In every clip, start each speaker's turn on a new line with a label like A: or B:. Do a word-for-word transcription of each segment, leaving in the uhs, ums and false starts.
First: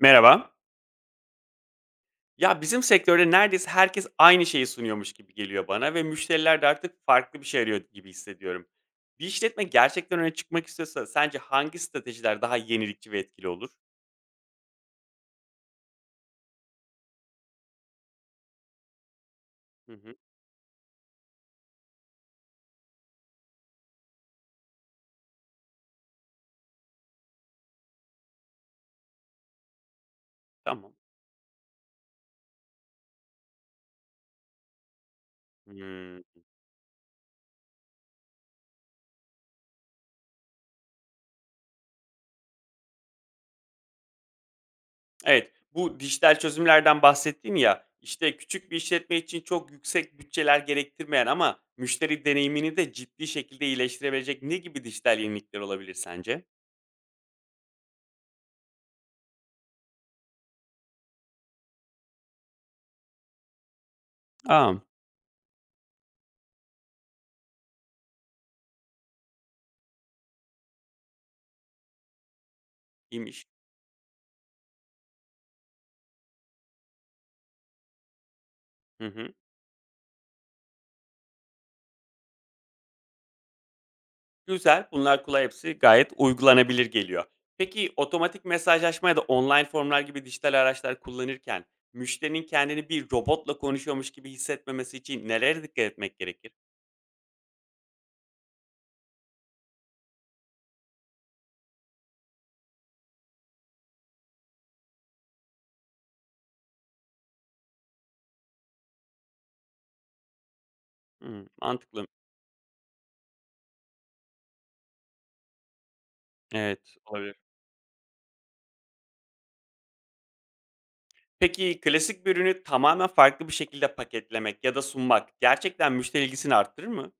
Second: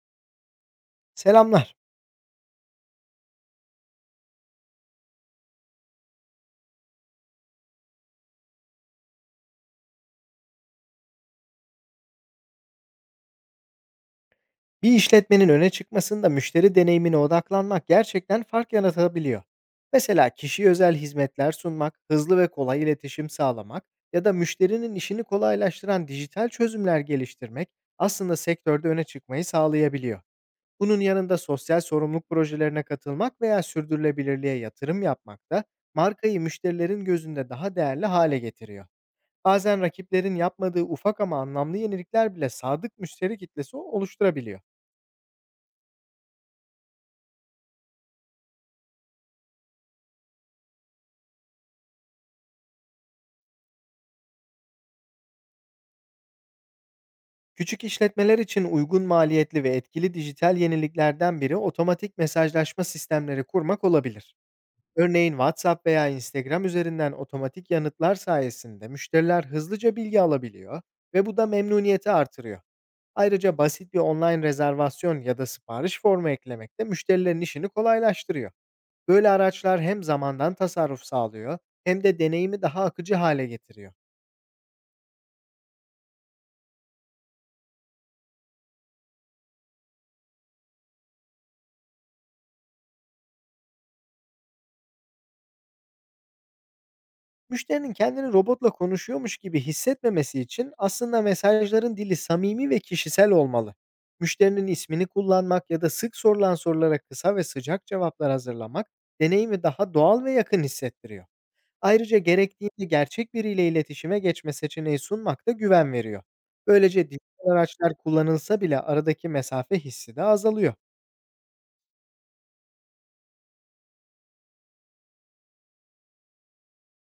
A: Merhaba.
B: Selamlar.
A: Ya bizim sektörde neredeyse herkes aynı şeyi sunuyormuş gibi geliyor bana ve müşteriler de artık farklı bir şey arıyor gibi hissediyorum. Bir işletme gerçekten öne çıkmak istiyorsa sence hangi stratejiler daha yenilikçi ve etkili olur?
B: Bir işletmenin öne çıkmasında müşteri deneyimine odaklanmak gerçekten fark yaratabiliyor.
A: Hı hı.
B: Mesela kişiye özel hizmetler sunmak, hızlı ve kolay iletişim sağlamak ya da müşterinin işini kolaylaştıran dijital çözümler geliştirmek aslında sektörde öne çıkmayı sağlayabiliyor.
A: Tamam.
B: Bunun yanında sosyal sorumluluk projelerine katılmak veya sürdürülebilirliğe yatırım yapmak da
A: Hmm.
B: markayı müşterilerin gözünde daha değerli hale getiriyor. Bazen rakiplerin yapmadığı ufak ama anlamlı yenilikler bile sadık müşteri kitlesi oluşturabiliyor.
A: Evet, bu dijital çözümlerden bahsettin ya. İşte küçük bir işletme için çok yüksek bütçeler gerektirmeyen ama müşteri deneyimini de ciddi şekilde iyileştirebilecek ne gibi dijital yenilikler olabilir sence?
B: Küçük işletmeler için uygun maliyetli ve etkili dijital yeniliklerden biri otomatik mesajlaşma sistemleri kurmak olabilir.
A: Aa,
B: Örneğin WhatsApp veya Instagram üzerinden otomatik yanıtlar sayesinde müşteriler hızlıca bilgi alabiliyor ve bu da memnuniyeti artırıyor.
A: iyiymiş.
B: Ayrıca basit bir online rezervasyon ya da sipariş formu eklemek de müşterilerin işini kolaylaştırıyor.
A: Hı
B: Böyle
A: hı.
B: araçlar hem zamandan tasarruf sağlıyor hem de deneyimi daha akıcı hale getiriyor.
A: Güzel. Bunlar kulağa hepsi gayet uygulanabilir geliyor. Peki otomatik mesajlaşma ya da online formlar gibi dijital araçlar kullanırken müşterinin kendini bir robotla konuşuyormuş gibi hissetmemesi için nelere dikkat etmek gerekir?
B: Müşterinin kendini robotla konuşuyormuş gibi hissetmemesi için aslında mesajların dili samimi ve kişisel olmalı. Müşterinin ismini kullanmak ya da sık sorulan sorulara kısa ve sıcak cevaplar hazırlamak deneyimi daha doğal ve yakın hissettiriyor.
A: Hımm, mantıklı.
B: Ayrıca gerektiğinde gerçek biriyle iletişime geçme seçeneği sunmak da güven veriyor.
A: Evet,
B: Böylece
A: olabilir.
B: dijital araçlar kullanılsa bile aradaki mesafe hissi de azalıyor.
A: Peki klasik bir ürünü tamamen farklı bir şekilde paketlemek ya da sunmak gerçekten müşteri ilgisini arttırır mı?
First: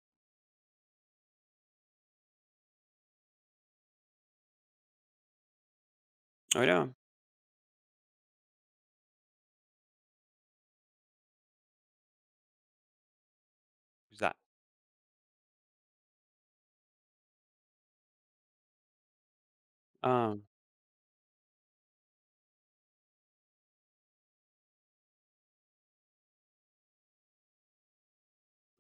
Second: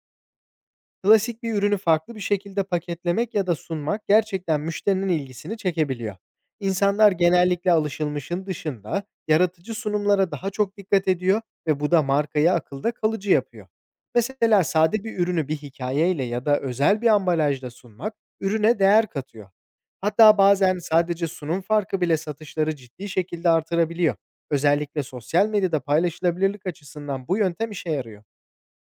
B: Klasik bir ürünü farklı bir şekilde paketlemek ya da sunmak gerçekten müşterinin ilgisini çekebiliyor.
A: Öyle mi?
B: İnsanlar genellikle alışılmışın dışında yaratıcı sunumlara daha çok dikkat ediyor ve bu da markayı akılda kalıcı yapıyor.
A: Güzel.
B: Mesela sade bir ürünü bir hikayeyle ya da özel bir ambalajla sunmak ürüne değer katıyor.
A: A!
B: Hatta bazen sadece sunum farkı bile satışları ciddi şekilde artırabiliyor. Özellikle sosyal medyada paylaşılabilirlik açısından bu yöntem işe yarıyor.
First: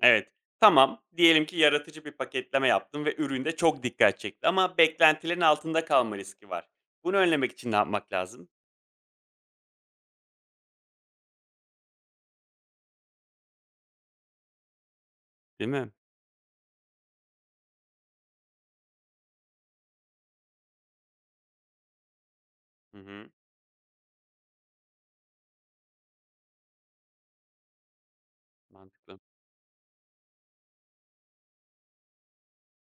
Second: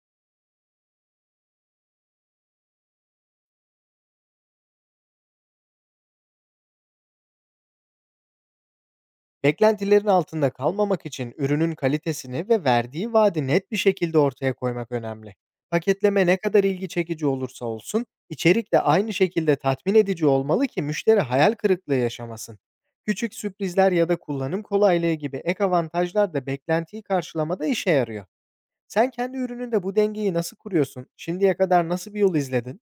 A: Evet. Tamam, diyelim ki yaratıcı bir paketleme yaptın ve üründe çok dikkat çekti ama beklentilerin altında kalma riski var. Bunu önlemek için ne yapmak lazım?
B: Beklentilerin altında kalmamak için ürünün kalitesini ve verdiği vaadi net bir şekilde ortaya koymak önemli.
A: Değil mi?
B: Paketleme ne kadar ilgi çekici olursa olsun, içerik de aynı şekilde tatmin edici olmalı ki müşteri hayal kırıklığı yaşamasın.
A: Hı hı.
B: Küçük sürprizler ya da kullanım kolaylığı gibi ek avantajlar da beklentiyi karşılamada işe yarıyor. Sen
A: Mantıklı.
B: kendi ürününde bu dengeyi nasıl kuruyorsun? Şimdiye kadar nasıl bir yol izledin?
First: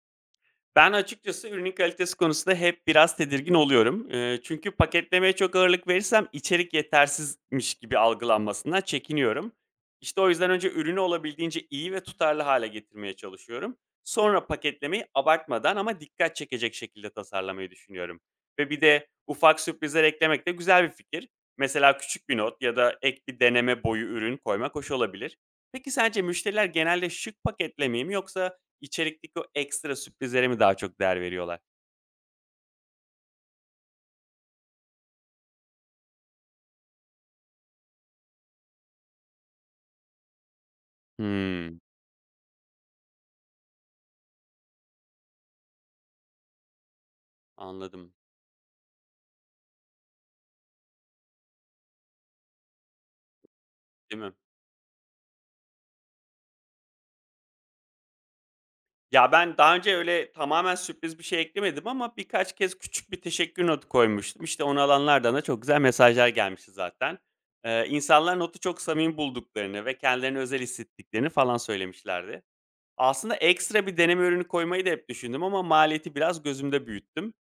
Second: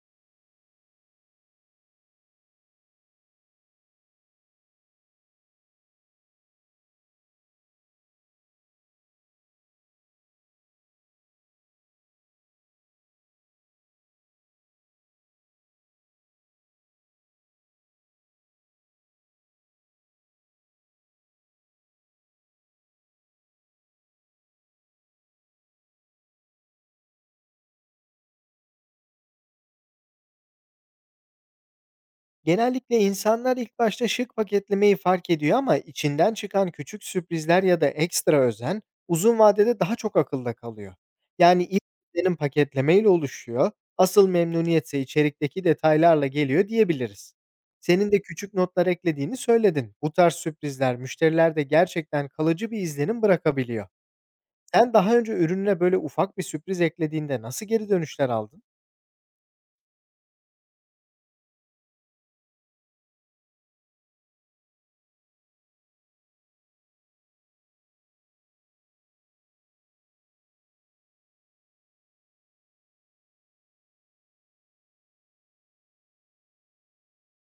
A: Ben açıkçası ürünün kalitesi konusunda hep biraz tedirgin oluyorum. Eee, çünkü paketlemeye çok ağırlık verirsem içerik yetersizmiş gibi algılanmasından çekiniyorum. İşte o yüzden önce ürünü olabildiğince iyi ve tutarlı hale getirmeye çalışıyorum. Sonra paketlemeyi abartmadan ama dikkat çekecek şekilde tasarlamayı düşünüyorum. Ve bir de ufak sürprizler eklemek de güzel bir fikir. Mesela küçük bir not ya da ek bir deneme boyu ürün koymak hoş olabilir. Peki sence müşteriler genelde şık paketlemeyi mi yoksa İçerikteki o ekstra sürprizlere mi daha çok değer veriyorlar?
B: Genellikle insanlar ilk başta şık paketlemeyi fark ediyor, ama içinden çıkan küçük sürprizler ya da ekstra özen uzun vadede daha çok akılda kalıyor. Yani
A: Hımm.
B: ilk izlenim paketlemeyle oluşuyor, asıl memnuniyetse içerikteki detaylarla geliyor diyebiliriz. Senin
A: Anladım,
B: de küçük notlar eklediğini söyledin. Bu tarz sürprizler müşterilerde gerçekten kalıcı bir izlenim bırakabiliyor.
A: değil mi?
B: Sen daha önce ürününe böyle ufak bir sürpriz eklediğinde nasıl geri dönüşler aldın?
A: Ya, ben daha önce öyle tamamen sürpriz bir şey eklemedim ama birkaç kez küçük bir teşekkür notu koymuştum. İşte, onu alanlardan da çok güzel mesajlar gelmişti zaten. Eee, insanlar notu çok samimi bulduklarını ve kendilerini özel hissettiklerini falan söylemişlerdi. Aslında ekstra bir deneme ürünü koymayı da hep düşündüm ama maliyeti biraz gözümde büyüttüm.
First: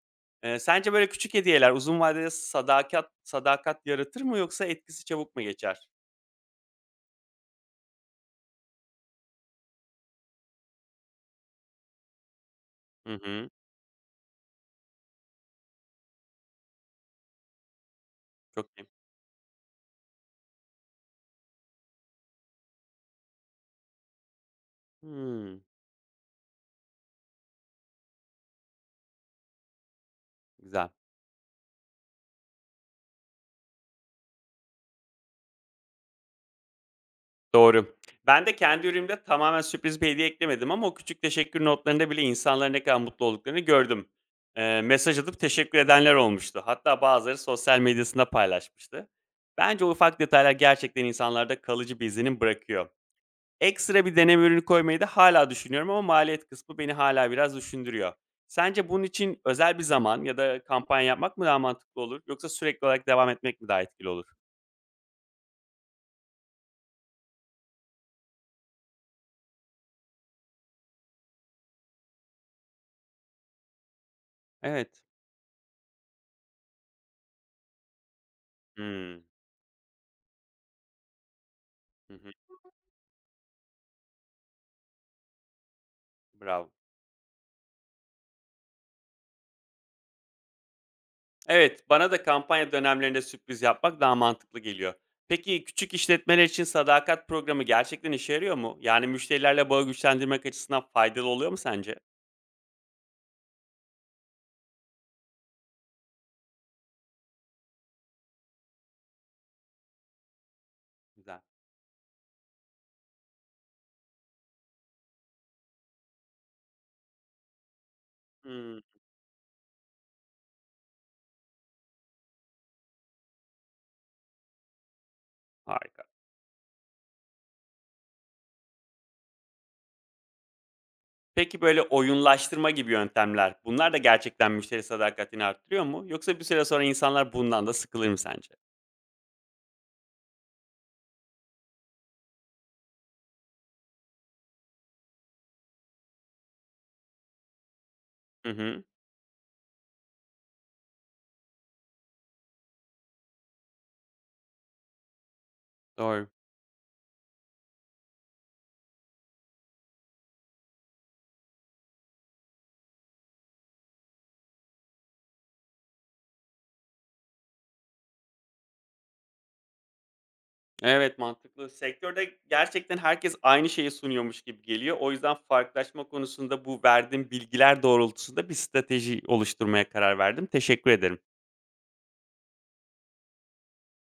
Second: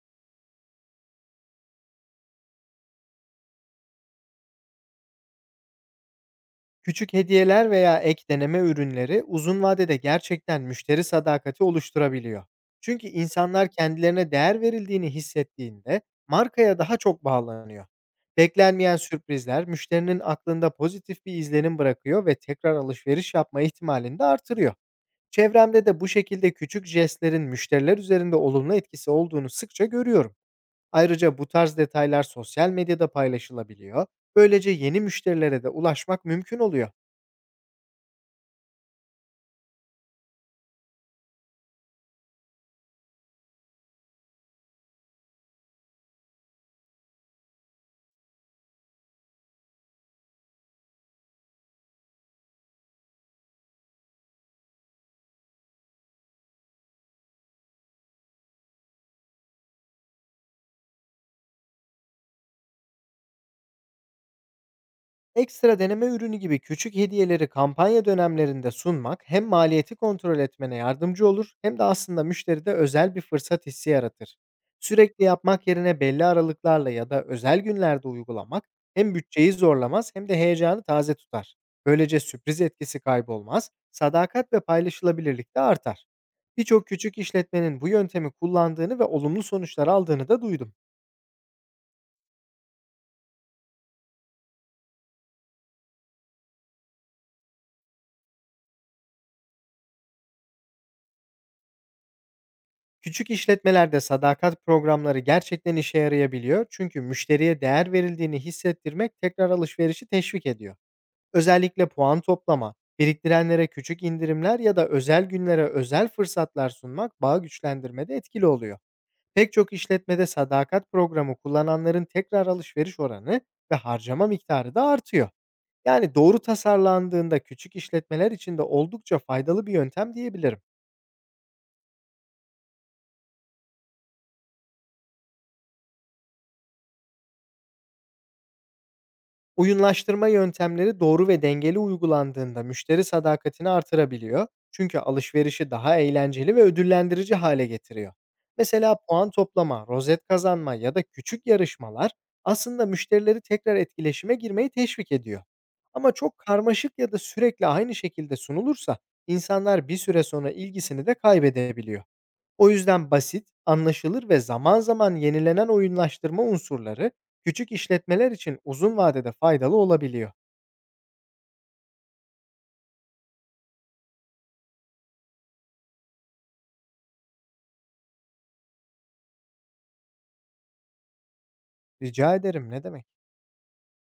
A: Eee, sence böyle küçük hediyeler uzun vadede sadakat sadakat yaratır mı yoksa etkisi çabuk mu geçer?
B: Küçük hediyeler veya ek deneme ürünleri uzun vadede gerçekten müşteri sadakati oluşturabiliyor. Çünkü
A: Hı hı.
B: insanlar kendilerine değer verildiğini hissettiğinde markaya daha çok bağlanıyor.
A: Çok iyi.
B: Beklenmeyen sürprizler müşterinin aklında pozitif bir izlenim bırakıyor ve tekrar alışveriş yapma ihtimalini de artırıyor.
A: Hımm,
B: Çevremde de bu şekilde küçük jestlerin müşteriler üzerinde olumlu etkisi olduğunu sıkça görüyorum.
A: güzel.
B: Ayrıca bu tarz detaylar sosyal medyada paylaşılabiliyor. Böylece yeni müşterilere de ulaşmak mümkün oluyor.
A: Doğru. Ben de kendi ürünümde tamamen sürpriz bir hediye eklemedim ama o küçük teşekkür notlarında bile insanların ne kadar mutlu olduklarını gördüm. Eee, mesaj atıp teşekkür edenler olmuştu. Hatta bazıları sosyal medyasında paylaşmıştı. Bence o ufak detaylar gerçekten insanlarda kalıcı bir izlenim bırakıyor. Ekstra bir deneme ürünü koymayı da hala düşünüyorum ama maliyet kısmı beni hala biraz düşündürüyor. Sence bunun için özel bir zaman ya da kampanya yapmak mı daha mantıklı olur yoksa sürekli olarak devam etmek mi daha etkili olur?
B: Ekstra deneme ürünü gibi küçük hediyeleri kampanya dönemlerinde sunmak hem maliyeti kontrol etmene yardımcı olur, hem de aslında müşteride özel bir fırsat hissi yaratır.
A: Evet.
B: Sürekli yapmak yerine belli aralıklarla ya da özel günlerde uygulamak hem
A: Hımm.
B: bütçeyi zorlamaz, hem de heyecanı taze tutar.
A: Hı
B: Böylece
A: hı.
B: sürpriz etkisi kaybolmaz, sadakat ve paylaşılabilirlik de artar.
A: Bravo.
B: Birçok küçük işletmenin bu yöntemi kullandığını ve olumlu sonuçlar aldığını da duydum.
A: Evet, bana da kampanya dönemlerinde sürpriz yapmak daha mantıklı geliyor. Peki küçük işletmeler için sadakat programı gerçekten işe yarıyor mu? Yani müşterilerle bağı güçlendirmek açısından faydalı oluyor mu sence?
B: Küçük işletmelerde sadakat programları gerçekten işe yarayabiliyor, çünkü müşteriye değer verildiğini hissettirmek tekrar alışverişi teşvik ediyor.
A: Güzel.
B: Özellikle puan toplama, biriktirenlere küçük indirimler ya da özel günlere özel fırsatlar sunmak bağı güçlendirmede etkili
A: Hmm,
B: oluyor. Pek çok işletmede sadakat programı kullananların tekrar alışveriş oranı ve harcama miktarı da artıyor.
A: harika.
B: Yani doğru tasarlandığında küçük işletmeler için de oldukça faydalı bir yöntem diyebilirim.
A: Peki böyle oyunlaştırma gibi yöntemler, bunlar da gerçekten müşteri sadakatini arttırıyor mu? Yoksa bir süre sonra insanlar bundan da sıkılır mı sence?
B: Oyunlaştırma yöntemleri doğru ve dengeli uygulandığında müşteri sadakatini artırabiliyor. Çünkü alışverişi daha eğlenceli ve ödüllendirici hale getiriyor.
A: Hı hı,
B: Mesela puan toplama, rozet kazanma ya da küçük yarışmalar aslında müşterileri tekrar etkileşime girmeyi teşvik ediyor. Ama
A: doğru.
B: çok karmaşık ya da sürekli aynı şekilde sunulursa insanlar bir süre sonra ilgisini de kaybedebiliyor. O yüzden basit, anlaşılır ve zaman zaman yenilenen oyunlaştırma unsurları küçük işletmeler için uzun vadede faydalı olabiliyor.
A: Evet, mantıklı. Sektörde gerçekten herkes aynı şeyi sunuyormuş gibi geliyor. O yüzden farklılaşma konusunda bu verdiğim bilgiler doğrultusunda bir strateji oluşturmaya karar verdim. Teşekkür ederim.
B: Rica ederim, ne demek.